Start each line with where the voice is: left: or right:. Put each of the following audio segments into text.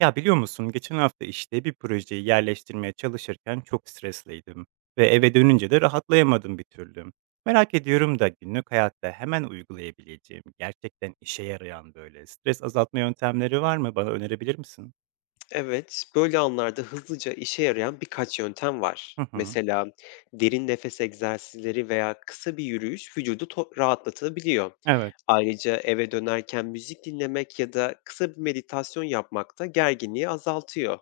right: Ya biliyor musun, geçen hafta işte bir projeyi yerleştirmeye çalışırken çok stresliydim ve eve dönünce de rahatlayamadım bir türlü. Merak ediyorum da günlük hayatta hemen uygulayabileceğim, gerçekten işe yarayan böyle stres azaltma yöntemleri var mı? Bana önerebilir misin?
left: Evet, böyle anlarda hızlıca işe yarayan birkaç yöntem var.
right: Hı hı.
left: Mesela derin nefes egzersizleri veya kısa bir yürüyüş vücudu rahatlatabiliyor.
right: Evet.
left: Ayrıca eve dönerken müzik dinlemek ya da kısa bir meditasyon yapmak da gerginliği azaltıyor.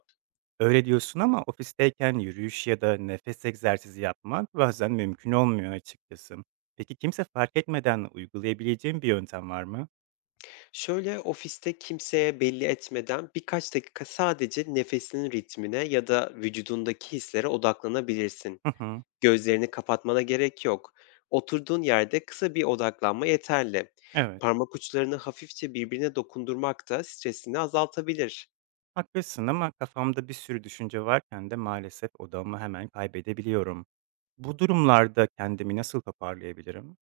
right: Öyle diyorsun ama ofisteyken yürüyüş ya da nefes egzersizi yapmak bazen mümkün olmuyor açıkçası. Peki kimse fark etmeden uygulayabileceğim bir yöntem var mı?
left: Şöyle ofiste kimseye belli etmeden birkaç dakika sadece nefesinin ritmine ya da vücudundaki hislere odaklanabilirsin.
right: Hı hı.
left: Gözlerini kapatmana gerek yok. Oturduğun yerde kısa bir odaklanma yeterli.
right: Evet.
left: Parmak uçlarını hafifçe birbirine dokundurmak da stresini azaltabilir.
right: Haklısın ama kafamda bir sürü düşünce varken de maalesef odamı hemen kaybedebiliyorum. Bu durumlarda kendimi nasıl toparlayabilirim?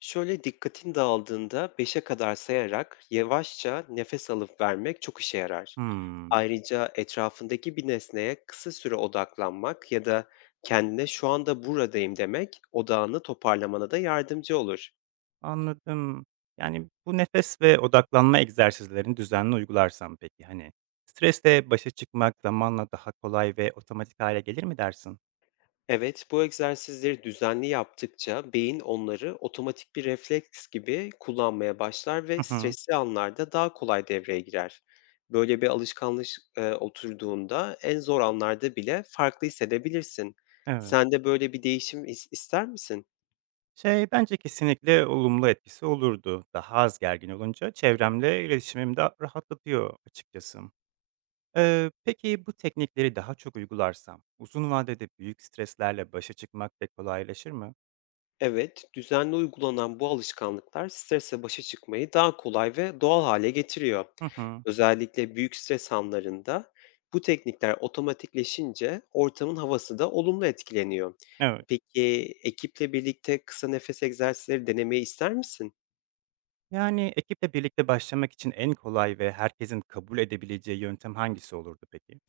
left: Şöyle dikkatin dağıldığında beşe kadar sayarak yavaşça nefes alıp vermek çok işe yarar.
right: Hımm,
left: Ayrıca etrafındaki bir nesneye kısa süre odaklanmak ya da kendine şu anda buradayım demek odağını toparlamana da yardımcı olur.
right: anladım. Yani, bu nefes ve odaklanma egzersizlerini düzenli uygularsam peki, hani, stresle başa çıkmak zamanla daha kolay ve otomatik hale gelir mi dersin?
left: Evet, bu egzersizleri düzenli yaptıkça beyin onları otomatik bir refleks gibi kullanmaya başlar ve
right: Hı hı,
left: stresli anlarda daha kolay devreye girer. Böyle bir alışkanlık oturduğunda en zor anlarda bile farklı hissedebilirsin.
right: evet.
left: Sen de böyle bir değişim ister misin?
right: Şey, bence kesinlikle olumlu etkisi olurdu. Daha az gergin olunca çevremle iletişimim de rahatlatıyor açıkçası. Peki bu teknikleri daha çok uygularsam uzun vadede büyük streslerle başa çıkmak da kolaylaşır mı?
left: Evet, düzenli uygulanan bu alışkanlıklar stresle başa çıkmayı daha kolay ve doğal hale getiriyor.
right: Hı hı.
left: Özellikle büyük stres anlarında bu teknikler otomatikleşince ortamın havası da olumlu etkileniyor.
right: Evet.
left: Peki ekiple birlikte kısa nefes egzersizleri denemeyi ister misin?
right: Yani ekiple birlikte başlamak için en kolay ve herkesin kabul edebileceği yöntem hangisi olurdu peki?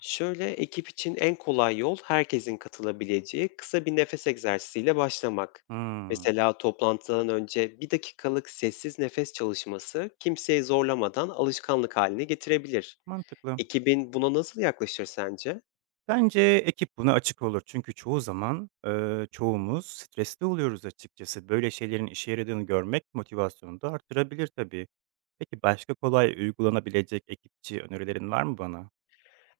left: Şöyle, ekip için en kolay yol herkesin katılabileceği kısa bir nefes egzersiziyle başlamak.
right: Hmm,
left: Mesela toplantıdan önce bir dakikalık sessiz nefes çalışması kimseyi zorlamadan alışkanlık haline getirebilir.
right: mantıklı.
left: Ekibin buna nasıl yaklaşır sence?
right: Bence ekip buna açık olur çünkü çoğu zaman çoğumuz stresli oluyoruz açıkçası. Böyle şeylerin işe yaradığını görmek motivasyonu da artırabilir tabii. Peki başka kolay uygulanabilecek ekipçi önerilerin var mı bana?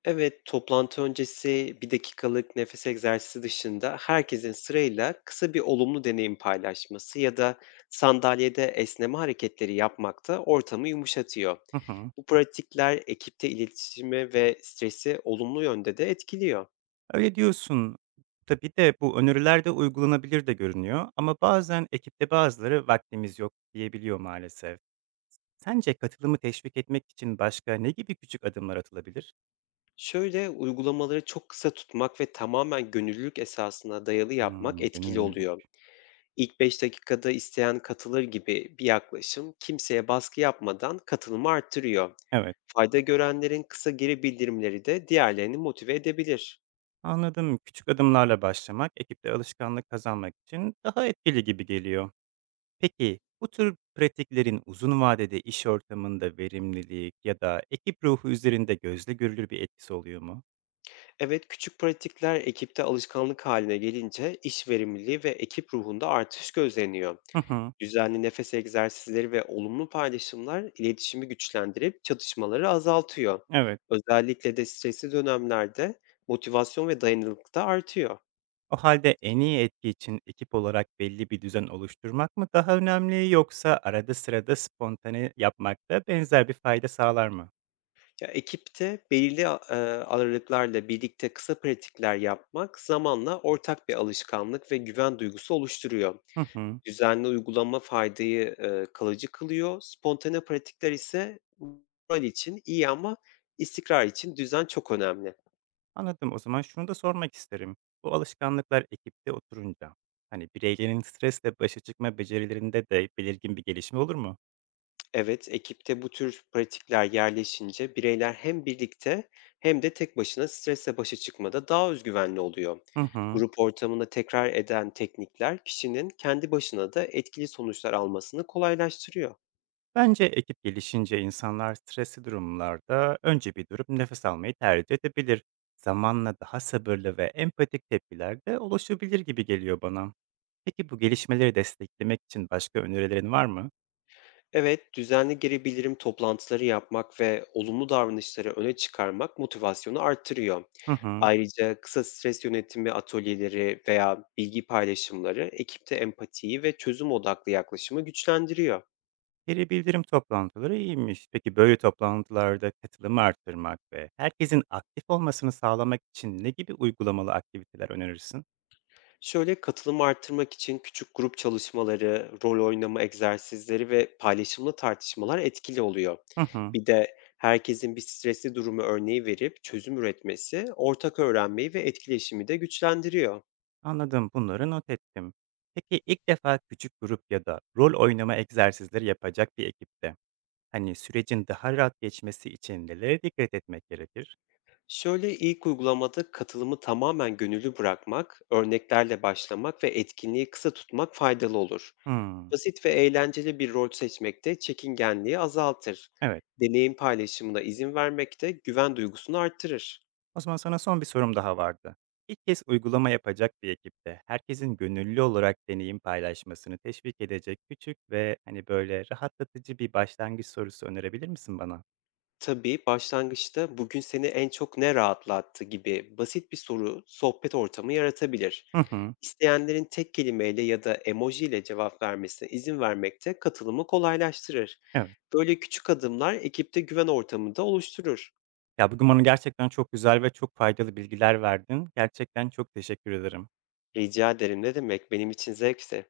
left: Evet, toplantı öncesi bir dakikalık nefes egzersizi dışında herkesin sırayla kısa bir olumlu deneyim paylaşması ya da sandalyede esneme hareketleri yapmak da ortamı yumuşatıyor.
right: Hı hı.
left: Bu pratikler ekipte iletişimi ve stresi olumlu yönde de etkiliyor.
right: Öyle diyorsun. Tabii de bu öneriler de uygulanabilir de görünüyor ama bazen ekipte bazıları vaktimiz yok diyebiliyor maalesef. Sence katılımı teşvik etmek için başka ne gibi küçük adımlar atılabilir?
left: Şöyle uygulamaları çok kısa tutmak ve tamamen gönüllülük esasına dayalı yapmak
right: Hmm,
left: etkili
right: gönüllülük.
left: oluyor. İlk 5 dakikada isteyen katılır gibi bir yaklaşım kimseye baskı yapmadan katılımı arttırıyor.
right: Evet,
left: Fayda görenlerin kısa geri bildirimleri de diğerlerini motive edebilir.
right: anladım. Küçük adımlarla başlamak ekipte alışkanlık kazanmak için daha etkili gibi geliyor. Peki bu tür pratiklerin uzun vadede iş ortamında verimlilik ya da ekip ruhu üzerinde gözle görülür bir etkisi oluyor mu?
left: Evet, küçük pratikler ekipte alışkanlık haline gelince iş verimliliği ve ekip ruhunda artış gözleniyor.
right: Hı hı,
left: Düzenli nefes egzersizleri ve olumlu paylaşımlar iletişimi güçlendirip çatışmaları azaltıyor.
right: evet.
left: Özellikle de stresli dönemlerde motivasyon ve dayanıklılık da artıyor.
right: O halde en iyi etki için ekip olarak belli bir düzen oluşturmak mı daha önemli yoksa arada sırada spontane yapmak da benzer bir fayda sağlar mı?
left: Ya, ekipte belirli a aralıklarla birlikte kısa pratikler yapmak zamanla ortak bir alışkanlık ve güven duygusu oluşturuyor.
right: Hı hı.
left: Düzenli uygulama faydayı kalıcı kılıyor. Spontane pratikler ise moral için iyi ama istikrar için düzen çok önemli.
right: Anladım. O zaman şunu da sormak isterim. Bu alışkanlıklar ekipte oturunca hani bireylerin stresle başa çıkma becerilerinde de belirgin bir gelişme olur mu?
left: Evet, ekipte bu tür pratikler yerleşince bireyler hem birlikte hem de tek başına stresle başa çıkmada daha özgüvenli oluyor.
right: Hı hı.
left: Grup ortamında tekrar eden teknikler kişinin kendi başına da etkili sonuçlar almasını kolaylaştırıyor.
right: Bence ekip gelişince insanlar stresli durumlarda önce bir durup nefes almayı tercih edebilir. Zamanla daha sabırlı ve empatik tepkiler de oluşabilir gibi geliyor bana. Peki bu gelişmeleri desteklemek için başka önerilerin var mı?
left: Evet, düzenli geri bildirim toplantıları yapmak ve olumlu davranışları öne çıkarmak motivasyonu artırıyor.
right: Hı hı.
left: Ayrıca kısa stres yönetimi atölyeleri veya bilgi paylaşımları ekipte empatiyi ve çözüm odaklı yaklaşımı güçlendiriyor.
right: Geri bildirim toplantıları iyiymiş. Peki böyle toplantılarda katılımı arttırmak ve herkesin aktif olmasını sağlamak için ne gibi uygulamalı aktiviteler önerirsin?
left: Şöyle katılımı artırmak için küçük grup çalışmaları, rol oynama egzersizleri ve paylaşımlı tartışmalar etkili oluyor.
right: Hı hı.
left: Bir de herkesin bir stresli durumu örneği verip çözüm üretmesi ortak öğrenmeyi ve etkileşimi de güçlendiriyor.
right: Anladım. Bunları not ettim. Peki ilk defa küçük grup ya da rol oynama egzersizleri yapacak bir ekipte hani sürecin daha rahat geçmesi için nelere dikkat etmek gerekir?
left: Şöyle ilk uygulamada katılımı tamamen gönüllü bırakmak, örneklerle başlamak ve etkinliği kısa tutmak faydalı olur.
right: Hmm.
left: Basit ve eğlenceli bir rol seçmek de çekingenliği azaltır.
right: Evet.
left: Deneyim paylaşımına izin vermek de güven duygusunu arttırır.
right: O zaman sana son bir sorum daha vardı. İlk kez uygulama yapacak bir ekipte herkesin gönüllü olarak deneyim paylaşmasını teşvik edecek küçük ve hani böyle rahatlatıcı bir başlangıç sorusu önerebilir misin bana?
left: Tabii, başlangıçta "Bugün seni en çok ne rahatlattı?" gibi basit bir soru sohbet ortamı yaratabilir.
right: Hı hı.
left: İsteyenlerin tek kelimeyle ya da emoji ile cevap vermesine izin vermek de katılımı kolaylaştırır.
right: Evet.
left: Böyle küçük adımlar ekipte güven ortamını da oluşturur.
right: Ya bugün bana gerçekten çok güzel ve çok faydalı bilgiler verdin. Gerçekten çok teşekkür ederim.
left: Rica ederim, ne demek, benim için zevkti.